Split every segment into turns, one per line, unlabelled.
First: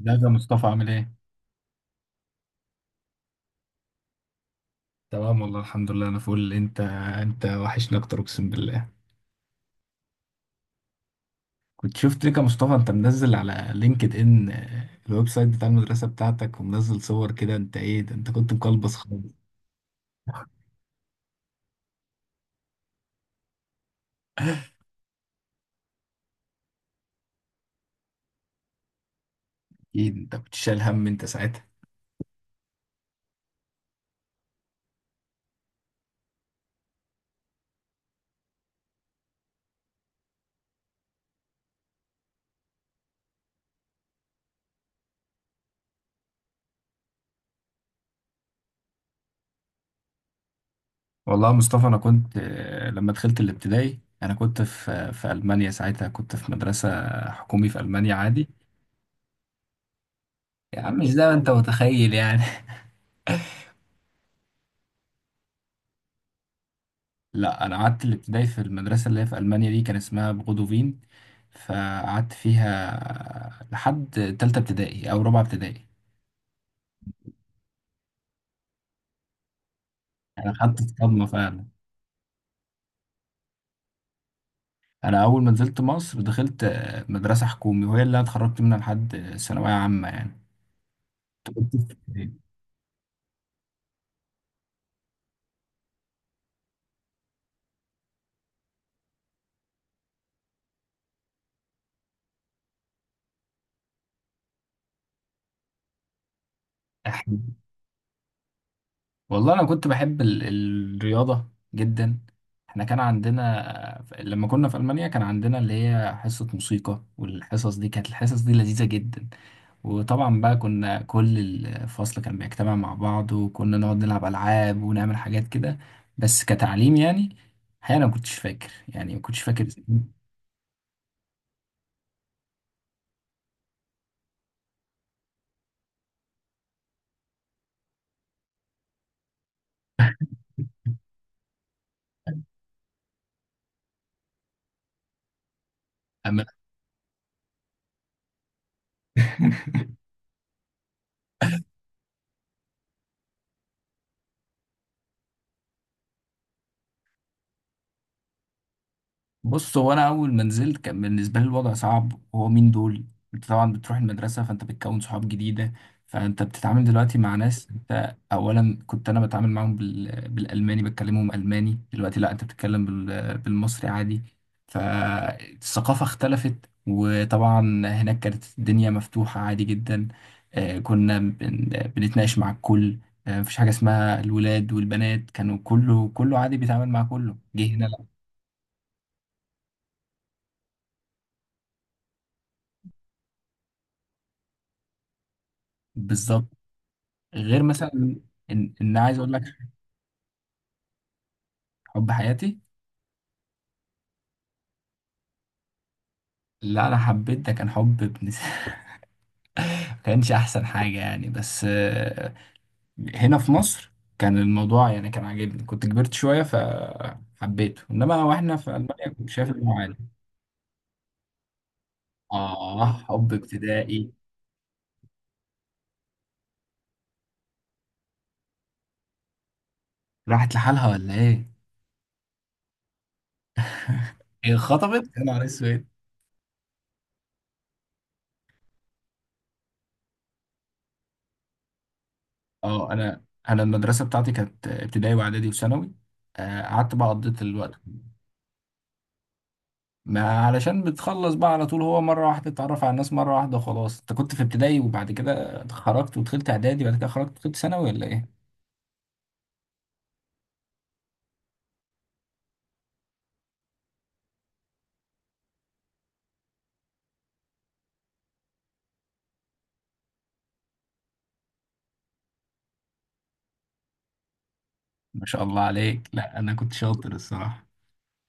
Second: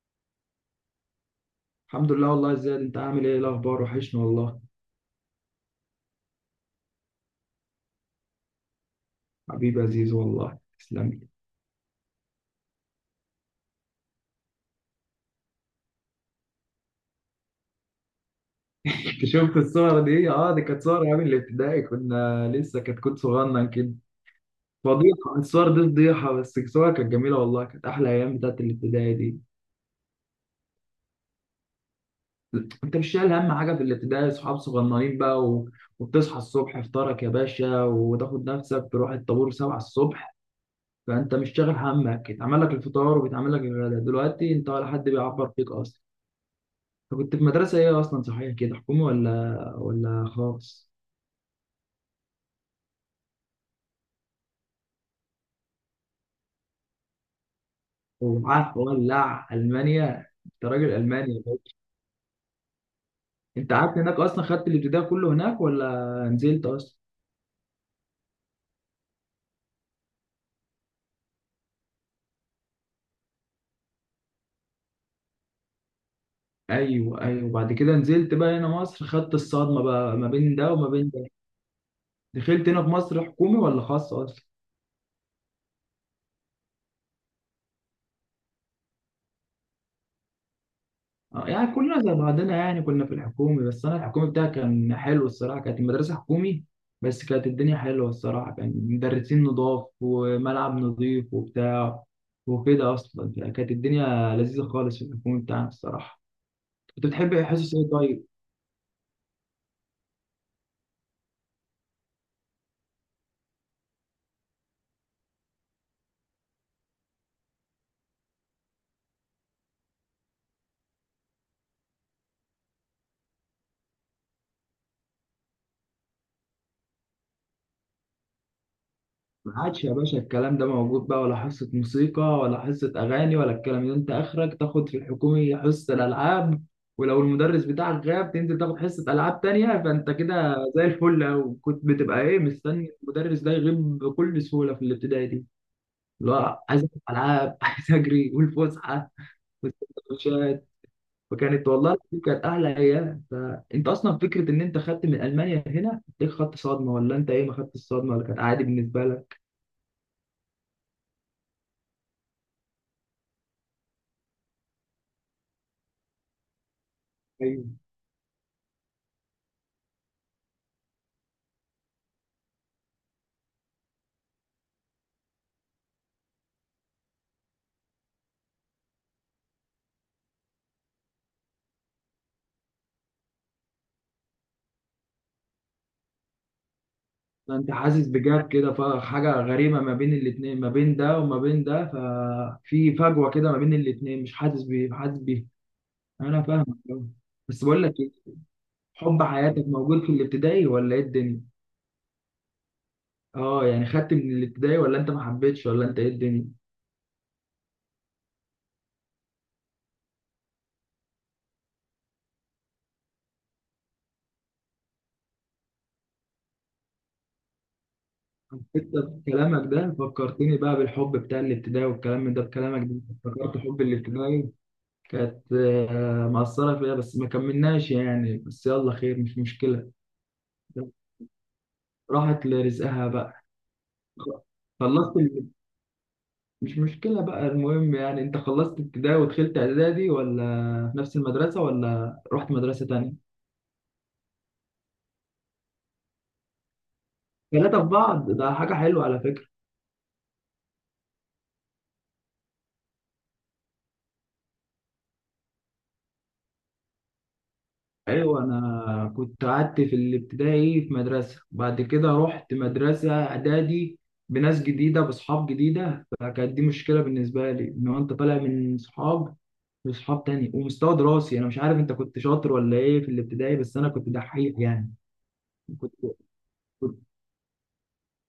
ازيك يا مصطفى عامل ايه؟
الحمد لله والله يا زياد، انت عامل ايه؟ الاخبار وحشني والله.
تمام والله الحمد لله انا فول. انت؟ انت وحشني اكتر اقسم بالله.
حبيبي يا عزيز، والله تسلم لي.
كنت شفت ليك يا مصطفى، انت منزل على لينكد ان الويب سايت بتاع المدرسة بتاعتك، ومنزل صور كده. انت ايه ده؟ انت كنت مقلبص خالص.
انت شفت الصور دي؟ اه دي كانت صور ايام الابتدائي، كنا لسه كتكوت صغنن كده. فضيحه الصور دي فضيحه، بس الصور كانت جميله والله، كانت احلى ايام بتاعت الابتدائي دي.
اكيد انت كنت شايل هم انت ساعتها.
انت مش شايل هم حاجه في الابتدائي، صحاب صغننين بقى وبتصحى الصبح افطارك يا باشا وتاخد نفسك تروح الطابور 7 الصبح، فانت مش شاغل همك، اتعمل لك الفطار وبيتعمل لك الغداء، دلوقتي انت ولا حد بيعبر فيك اصلا. كنت في مدرسة ايه اصلا صحيح كده، حكومي ولا خاص؟
والله يا مصطفى انا كنت، لما دخلت الابتدائي انا كنت في المانيا ساعتها، كنت في مدرسة حكومي في المانيا عادي.
ومعاك ولع المانيا، انت
يا
راجل
عم مش زي ما
الماني يا
انت
باشا.
متخيل يعني.
انت قعدت هناك اصلا، خدت الابتدائي كله هناك ولا نزلت اصلا؟
لا، انا قعدت الابتدائي في المدرسه اللي هي في المانيا دي، كان اسمها بغودوفين، فقعدت فيها لحد تالتة ابتدائي او رابعه ابتدائي.
ايوه ايوه، وبعد كده نزلت بقى هنا مصر، خدت الصدمة بقى ما
انا
بين ده
خدت
وما بين
الصدمه
ده.
فعلا.
دخلت هنا في مصر حكومي ولا خاص اصلا؟
انا اول ما نزلت مصر دخلت مدرسه حكومي، وهي اللي انا اتخرجت منها لحد ثانويه عامه يعني.
يعني
كنت في
كلنا زي
ابتدائي.
بعضنا يعني، كنا في الحكومي، بس انا الحكومي بتاعي كان حلو الصراحه، كانت المدرسه حكومي بس كانت الدنيا حلوه الصراحه، كان مدرسين نضاف وملعب نضيف وبتاع وكده، اصلا كانت الدنيا لذيذه خالص في الحكومي بتاعنا الصراحه. كنت بتحب حصص ايه طيب؟
والله انا كنت بحب الرياضه جدا. احنا كان عندنا لما كنا في المانيا، كان عندنا اللي هي حصه موسيقى، والحصص دي كانت الحصص دي لذيذه جدا. وطبعا بقى كنا كل الفصل كان بيجتمع مع بعض، وكنا نقعد نلعب العاب ونعمل حاجات كده، بس كتعليم يعني. الحقيقه انا ما كنتش فاكر يعني ما كنتش
ما
فاكر
عادش يا باشا الكلام ده موجود بقى، ولا حصة موسيقى ولا حصة أغاني ولا الكلام ده، أنت آخرك تاخد في الحكومي حصة الألعاب، ولو المدرس بتاعك غاب تنزل تاخد حصة ألعاب تانية، فأنت كده زي الفل أوي، كنت بتبقى إيه مستني المدرس ده يغيب بكل سهولة في الابتدائي دي.
أما-
لا عايز ألعب ألعاب، عايز أجري والفسحة والسندوتشات، وكانت والله العظيم كانت أحلى أيام. فأنت أصلا فكرة إن أنت خدت من ألمانيا هنا إيه، خدت صدمة ولا أنت إيه ما خدتش صدمة ولا كانت عادي بالنسبة لك؟
بص، هو انا اول ما نزلت كان بالنسبه لي الوضع صعب. هو مين دول؟ انت طبعا بتروح المدرسه، فانت بتكون صحاب جديده، فانت بتتعامل دلوقتي مع
أيوه.
ناس. انت اولا كنت انا بتعامل معاهم بالالماني، بتكلمهم الماني. دلوقتي لا، انت بتتكلم بالمصري عادي. فالثقافه اختلفت. وطبعا هناك كانت الدنيا مفتوحه عادي جدا. آه، كنا بن... بنتناقش مع الكل. مفيش حاجه اسمها الولاد والبنات، كانوا كله كله عادي بيتعامل مع كله. جه
فانت
هنا
حاسس
لا.
بجاب كده، فحاجه غريبه ما بين الاتنين، ما بين ده وما بين ده، ففي فجوه كده ما بين الاتنين، مش حاسس بيه حاسس بيه؟ انا
بالظبط.
فاهمك أوي.
غير
بس بقول
مثلا
لك ايه،
ان عايز
حب
اقول لك
حياتك موجود في الابتدائي ولا ايه الدنيا؟
حب حياتي.
اه يعني، خدت من الابتدائي ولا انت ما حبيتش ولا انت ايه الدنيا؟
لا انا حبيت، ده كان حب ما كانش احسن حاجه يعني. بس، هنا في مصر كان الموضوع يعني كان عاجبني، كنت كبرت شويه فحبيته. انما واحنا
انت
في المانيا كنت شايف
بكلامك
انه
ده
عادي.
فكرتني بقى بالحب بتاع الابتدائي، والكلام ده
اه
بكلامك ده
حب
افتكرت حب
ابتدائي.
الابتدائي. كانت مأثرة فيها، بس ما كملناش يعني، بس يلا خير مش مشكلة.
راحت لحالها ولا ايه؟
راحت لرزقها بقى.
هي خطبت
خلصت
يا نهار
ال-
اسود.
مش مشكلة بقى، المهم يعني انت خلصت ابتدائي ودخلت اعدادي، ولا في نفس المدرسة، ولا رحت مدرسة
اه، انا
تانية؟
انا المدرسه بتاعتي كانت ابتدائي واعدادي وثانوي. قعدت بقى قضيت الوقت.
ثلاثة في بعض، ده حاجة حلوة على فكرة.
ما علشان بتخلص بقى على طول. هو مرة واحدة تتعرف على الناس مرة واحدة وخلاص. انت كنت في ابتدائي وبعد كده خرجت ودخلت اعدادي وبعد كده خرجت ودخلت ثانوي ولا ايه؟
ايوه، انا كنت قعدت في الابتدائي في مدرسة، بعد كده رحت مدرسة اعدادي بناس جديدة، باصحاب جديدة، فكانت دي مشكلة بالنسبة لي، ان هو انت طالع من صحاب لصحاب تاني، ومستوى دراسي انا مش عارف انت كنت شاطر ولا ايه في الابتدائي، بس انا كنت دحيح يعني.
ما شاء الله
كنت
عليك. لا انا كنت شاطر الصراحة.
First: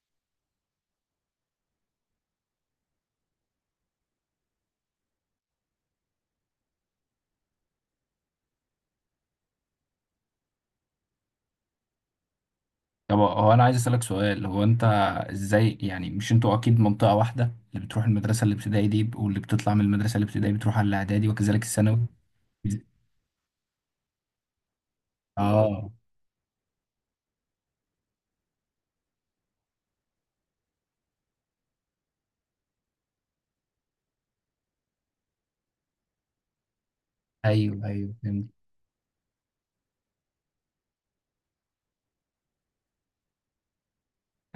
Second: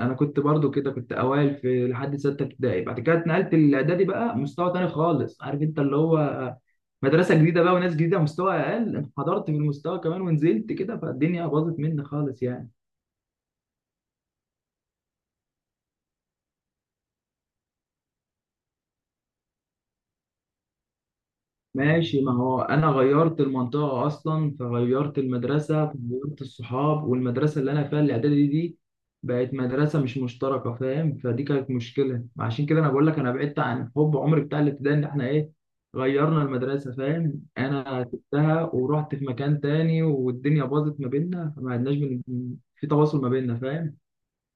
انا كنت برضو كده، كنت اوائل في لحد سته ابتدائي، بعد كده اتنقلت الاعدادي بقى، مستوى تاني خالص، عارف انت اللي هو مدرسه جديده بقى وناس جديده، مستوى اقل، انحدرت في المستوى كمان، ونزلت كده فالدنيا باظت مني خالص يعني.
طب هو انا عايز اسألك سؤال، هو انت ازاي يعني؟ مش انتوا اكيد منطقة واحدة، اللي بتروح المدرسة الابتدائي دي واللي بتطلع من المدرسة الابتدائي بتروح على الاعدادي وكذلك الثانوي.
ماشي، ما هو انا غيرت المنطقه اصلا، فغيرت المدرسه،
اه.
فغيرت الصحاب، والمدرسه اللي انا فيها الاعدادي دي بقت مدرسه مش مشتركه، فاهم؟ فدي كانت مشكله، عشان كده انا بقول لك انا بعدت عن حب عمري بتاع الابتدائي، ان احنا ايه غيرنا المدرسه، فاهم؟
ايوه،
انا
ايوه فهمت.
سبتها ورحت في مكان تاني، والدنيا باظت ما بيننا، فما عدناش في تواصل ما بيننا، فاهم؟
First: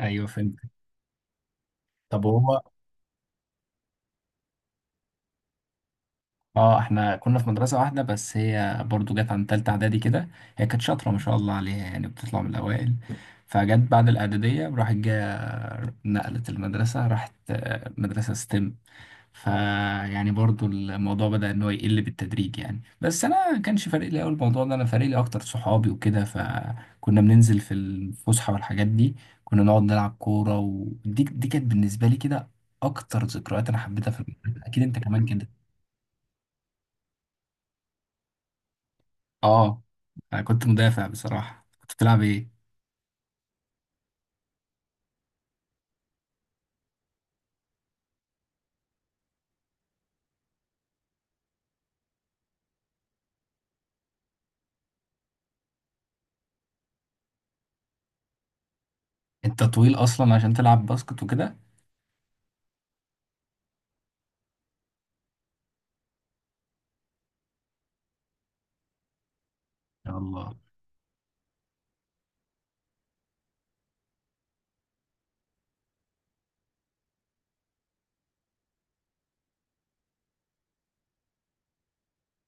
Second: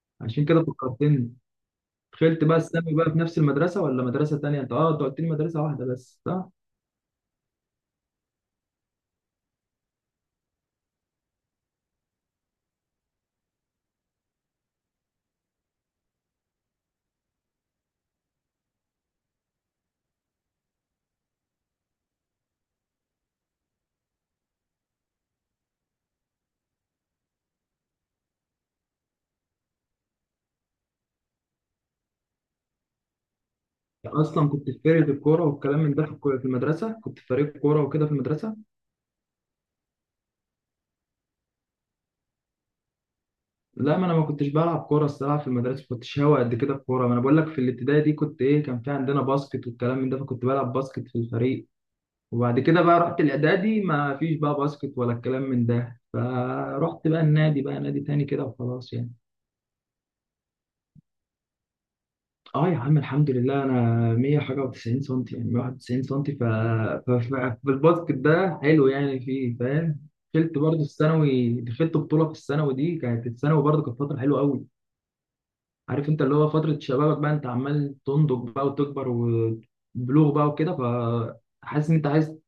ايوه
عشان
فهمت.
كده فكرتني.
طب
دخلت بقى
هو،
الثانوي بقى في نفس المدرسه ولا مدرسه تانيه؟ انت اه انت قلت لي مدرسه واحده بس، صح؟
اه احنا كنا في مدرسة واحدة، بس هي برضو جت عن تالتة اعدادي كده. هي كانت شاطرة ما شاء الله عليها، يعني بتطلع من الاوائل. فجت بعد الاعدادية، راحت جا نقلت المدرسة، راحت مدرسة ستيم. فيعني برضو الموضوع بدأ ان هو يقل بالتدريج يعني. بس انا كانش فارق لي أوي الموضوع ده، انا فارق لي اكتر صحابي وكده. فكنا بننزل في الفسحة والحاجات دي، كنا نقعد نلعب كورة. ودي كانت بالنسبة لي كده اكتر ذكريات انا حبيتها
يعني
في
اصلا
المدرسة.
كنت في
اكيد انت
فرقه
كمان
الكوره
كده.
والكلام من ده، في في المدرسه كنت في فريق كوره وكده في المدرسه.
اه انا كنت مدافع بصراحة. كنت بتلعب ايه؟
لا، ما انا ما كنتش بلعب كوره الصراحه في المدرسه، ما كنتش هاوي قد كده الكوره، ما انا بقول لك في الابتدائي دي كنت ايه، كان في عندنا باسكت والكلام من ده، فكنت بلعب باسكت في الفريق. وبعد كده بقى رحت الاعدادي، ما فيش بقى باسكت ولا الكلام من ده، فرحت بقى النادي بقى، نادي تاني كده وخلاص يعني.
انت طويل اصلا عشان تلعب باسكت وكده.
اه يا عم الحمد لله، انا 100 حاجه و90 سنتي، يعني 91 سنتي، ف... ف... ف... فالباسكت ده حلو يعني فيه، فاهم؟
يا الله.
دخلت برضه الثانوي، دخلت بطوله في الثانوي دي، كانت الثانوي برضه كانت فتره حلوه قوي، عارف انت اللي هو فتره شبابك بقى، انت عمال تنضج بقى وتكبر وبلوغ بقى وكده، فحاسس ان انت عايز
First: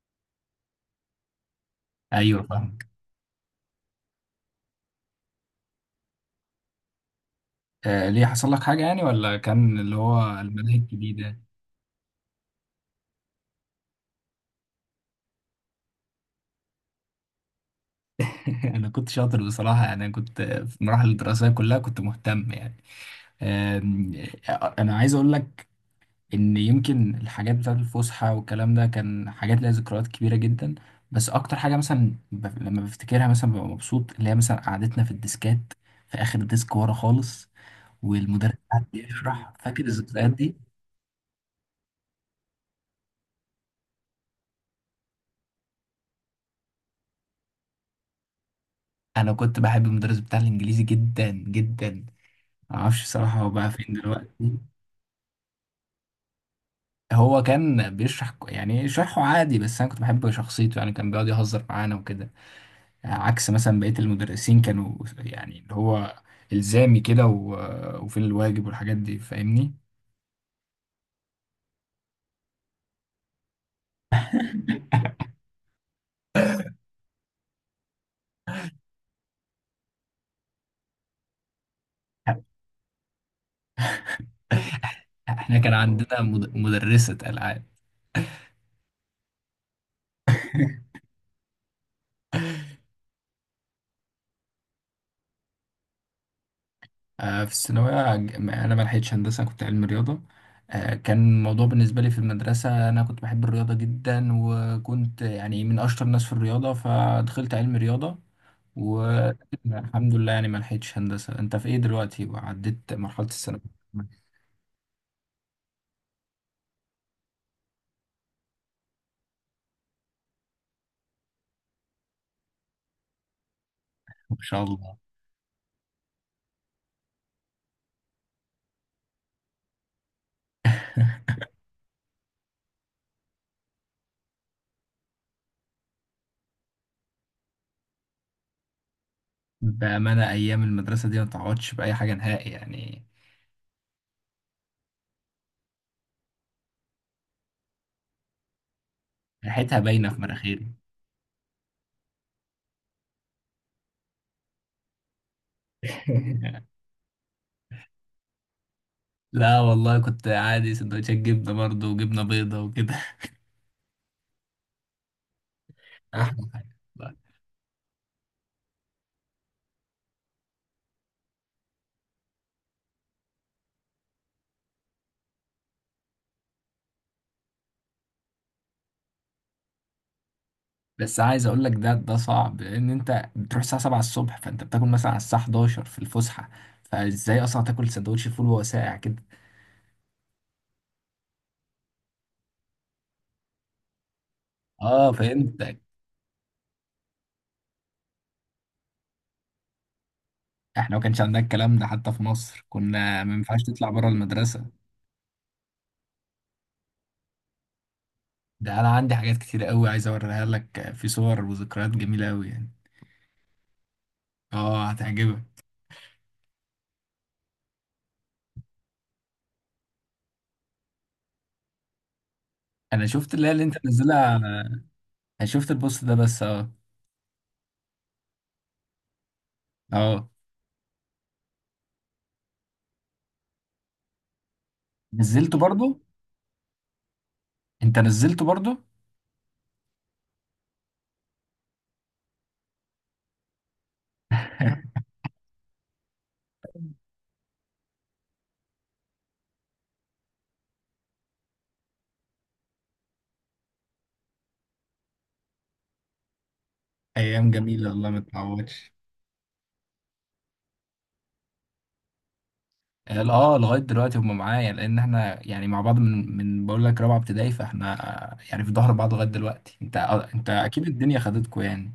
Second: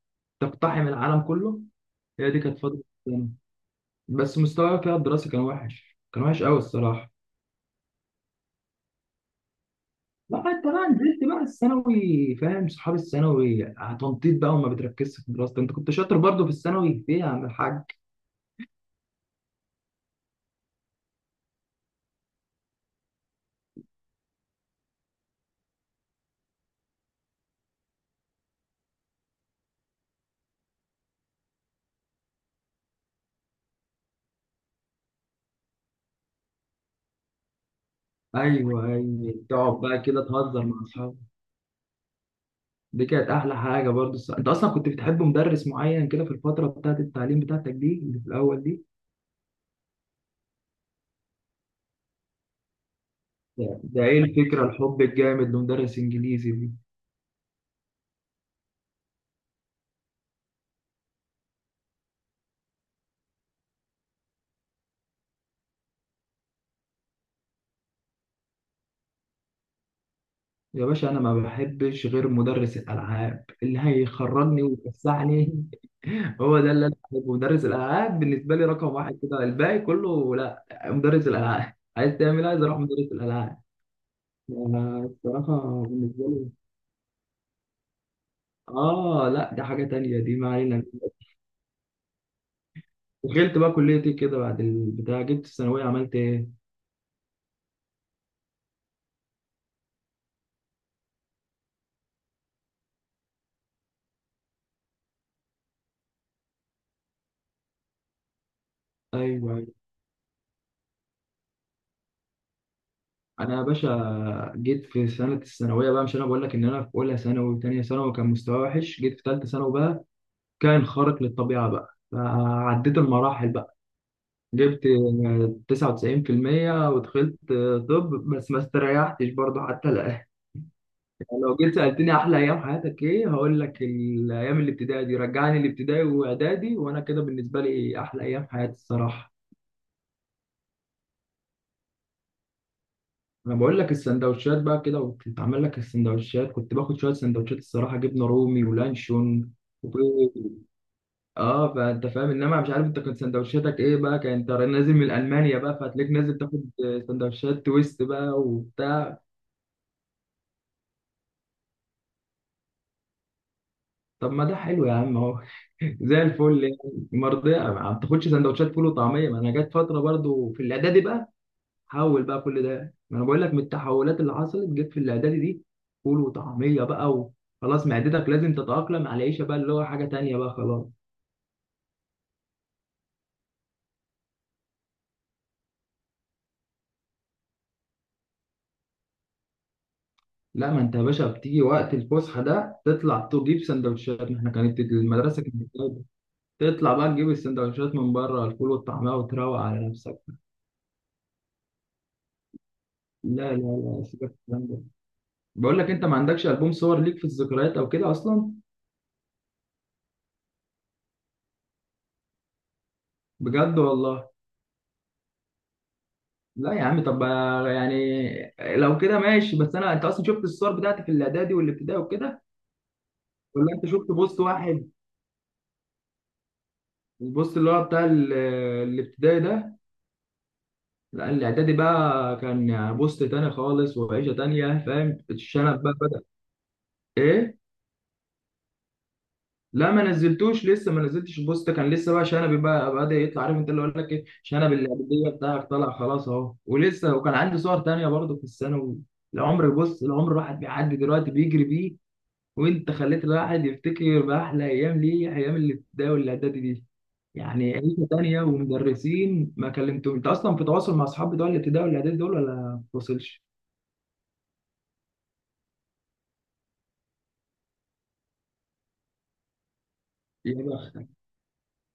تقتحم العالم كله. هي دي
ايوه
كانت فتره
فاهمك.
الثانوي، بس مستواي فيها الدراسي كان وحش، كان وحش قوي الصراحه.
آه ليه، حصل لك حاجة يعني ولا كان اللي هو
لا انت
المناهج
بقى نزلت
الجديدة؟
بقى الثانوي، فاهم؟ صحاب الثانوي، تنطيط بقى، وما بتركزش في دراستك. انت كنت شاطر برضه في الثانوي ايه يا عم الحاج؟
انا كنت شاطر بصراحة. يعني انا كنت في المراحل الدراسية كلها كنت مهتم يعني. آم، انا عايز اقول لك ان يمكن الحاجات بتاعت الفسحة والكلام ده كان حاجات ليها ذكريات كبيرة جدا. بس اكتر حاجة مثلا لما بفتكرها مثلا ببقى مبسوط، اللي هي مثلا قعدتنا في الديسكات في اخر ديسك ورا خالص، والمدرس قعد
ايوه ايوه،
يشرح.
تقعد
فاكر
بقى كده
الذكريات دي؟
تهزر مع اصحابك، دي كانت احلى حاجه برضه الس- انت اصلا كنت بتحب مدرس معين كده في الفتره بتاعت التعليم بتاعتك دي، اللي في الاول دي؟
انا كنت بحب المدرس بتاع الانجليزي جدا جدا. ما اعرفش بصراحه هو
ده
بقى فين
ده ايه
دلوقتي.
الفكره الحب الجامد لمدرس انجليزي دي؟
هو كان بيشرح، يعني شرحه عادي، بس انا كنت بحب شخصيته يعني، كان بيقعد يهزر معانا وكده. عكس مثلا بقيه المدرسين كانوا يعني اللي هو الزامي كده، و- وفين الواجب والحاجات دي فاهمني؟
يا باشا انا ما بحبش غير مدرس الالعاب، اللي هيخرجني ويفسحني، هو ده اللي انا عايزه. مدرس الالعاب بالنسبه لي رقم واحد كده، الباقي كله لا، مدرس الالعاب. عايز تعمل إيه؟ عايز اروح مدرس الالعاب. أنا
احنا كان
الصراحه
عندنا
بالنسبه لي
مدرسة العاب.
اه لا، دي حاجه تانية دي، ما علينا. دخلت بقى كليه ايه كده بعد البتاع، جبت الثانويه عملت ايه؟
في الثانوية أنا ما لحقتش هندسة، كنت علم رياضة. كان الموضوع بالنسبة لي في المدرسة، أنا كنت بحب الرياضة جدا، وكنت يعني من أشطر الناس في الرياضة فدخلت علم رياضة،
ايوه، أيوة.
والحمد لله يعني ما لحقتش هندسة. أنت في إيه دلوقتي وعديت مرحلة
انا يا
الثانوية؟
باشا جيت في سنه الثانويه بقى، مش انا بقول لك ان انا في اولى ثانوي وثانيه ثانوي كان مستواي وحش، جيت في ثالثه ثانوي بقى كان خارق للطبيعه بقى، فعديت المراحل.
ما شاء
جبت
الله.
99% ودخلت. طب، بس ما استريحتش برضه حتى الآن. لو جيت سألتني أحلى أيام حياتك إيه، هقول لك الأيام الابتدائي دي، رجعني الابتدائي وإعدادي، وأنا كده بالنسبة لي أحلى أيام حياتي الصراحة.
بأمانة أيام المدرسة دي ما تعوضش بأي حاجة نهائي يعني.
أنا بقول لك السندوتشات بقى كده، وبتتعمل لك السندوتشات، كنت باخد شوية سندوتشات الصراحة، جبنة رومي ولانشون
ريحتها باينة في
وبيض.
مناخيري.
اه فانت فاهم، انما مش عارف انت كنت سندوتشاتك ايه بقى، كان انت نازل من المانيا بقى، فهتلاقيك نازل تاخد سندوتشات تويست بقى وبتاع.
لا والله كنت عادي سندوتشات جبنة برضه وجبنة بيضة وكده.
طب ما ده حلو يا عم اهو، زي
أحلى
الفل
حاجة.
يعني، مرضية ما بتاخدش سندوتشات فول وطعمية، ما انا جت فترة برضو في الاعدادي بقى، حول بقى كل ده، ما انا بقول لك من التحولات اللي حصلت جت في الاعدادي دي. فول وطعمية بقى، وخلاص معدتك لازم تتأقلم على العيشة بقى، اللي هو حاجة تانية بقى خلاص.
بس عايز اقول لك، ده صعب، لان انت بتروح الساعه 7 الصبح، فانت بتاكل مثلا على الساعه 11 في الفسحه، فازاي اصلا تاكل سندوتش فول وهو ساقع كده؟
لا ما انت يا باشا بتيجي وقت الفسحة ده تطلع تجيب سندوتشات، ما احنا كانت
اه
المدرسة كانت
فهمتك.
قريبة. تطلع بقى تجيب السندوتشات من بره، الفول والطعمية وتروق على نفسك.
احنا ما كانش عندنا الكلام ده، حتى في مصر كنا ما
لا
ينفعش
لا
تطلع
لا،
بره
سيبك من الكلام
المدرسه.
ده. بقول لك انت ما عندكش البوم صور ليك في الذكريات او كده اصلا؟
ده انا عندي حاجات كتير قوي عايز اوريها لك في صور وذكريات جميله قوي يعني.
بجد والله؟
اه هتعجبك.
لا يا عم، طب يعني لو كده ماشي، بس انا انت اصلا شفت الصور بتاعتي في الاعدادي والابتدائي وكده،
انا شفت اللي هي اللي
ولا
انت
انت شفت
نزلها.
بوست واحد؟
انا شفت البوست ده بس اه.
البوست اللي هو بتاع الابتدائي ده؟
اه
لا الاعدادي بقى كان بوست تاني خالص، وعيشه تانيه، فاهم؟
نزلته
الشنب بقى
برضو.
بدأ. ايه
انت نزلته برضو.
لا، ما نزلتوش لسه، ما نزلتش البوست كان لسه بقى، شنبي بقى بدأ يطلع، عارف انت اللي اقول لك ايه، شنب اللعبيه بتاعك طلع خلاص اهو، ولسه وكان عندي صور تانية برضه في الثانوي. العمر بص، العمر الواحد بيعدي دلوقتي بيجري بيه، وانت خليت الواحد يفتكر بأحلى ايام ليه، ايام الابتدائي والاعدادي دي.
ايام
يعني
جميله
عيشة
والله ما
تانية
تعوضش.
ومدرسين، ما كلمتهم، انت اصلا في تواصل مع اصحاب بتوع الابتدائي والاعدادي دول ولا ما بتوصلش؟
لغايه دلوقتي هم معايا، لان احنا يعني مع بعض من بقول لك رابعه ابتدائي، فاحنا يعني في ظهر بعض لغايه دلوقتي. انت
يا
اكيد
بختك،
الدنيا خدتكوا يعني.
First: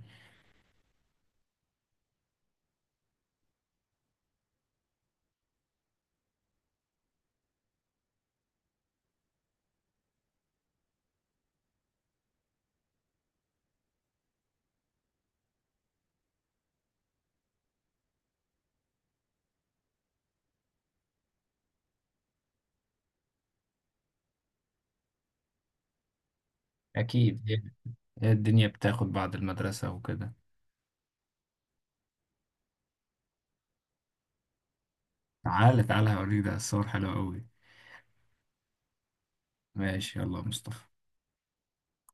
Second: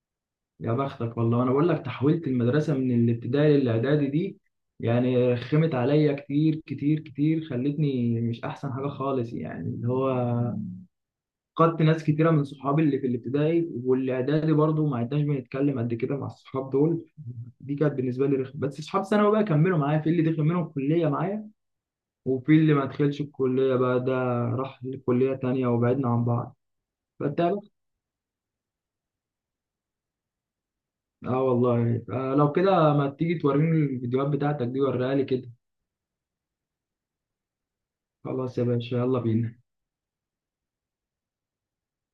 يا بختك والله. انا بقول لك تحويلة المدرسة من الابتدائي للاعدادي دي، يعني خمت عليا كتير كتير كتير، خلتني مش احسن حاجة خالص يعني، اللي هو فقدت ناس كتيرة من صحابي اللي في الابتدائي والاعدادي، برضو ما عدناش بنتكلم قد كده مع الصحاب دول، دي كانت بالنسبة لي رخمة. بس صحاب ثانوي بقى كملوا معايا، في اللي دخل منهم الكلية معايا، وفي اللي ما دخلش الكلية بقى ده راح لكلية تانية وبعدنا عن بعض. فانت
اكيد يعني. هي الدنيا بتاخد بعد المدرسه وكده.
اه والله، آه لو كده ما تيجي توريني الفيديوهات بتاعتك دي، وريها لي كده.
تعالى تعالى هوريك، ده الصور حلوه قوي.
خلاص يا باشا، يلا بينا.
ماشي، يلا يا مصطفى.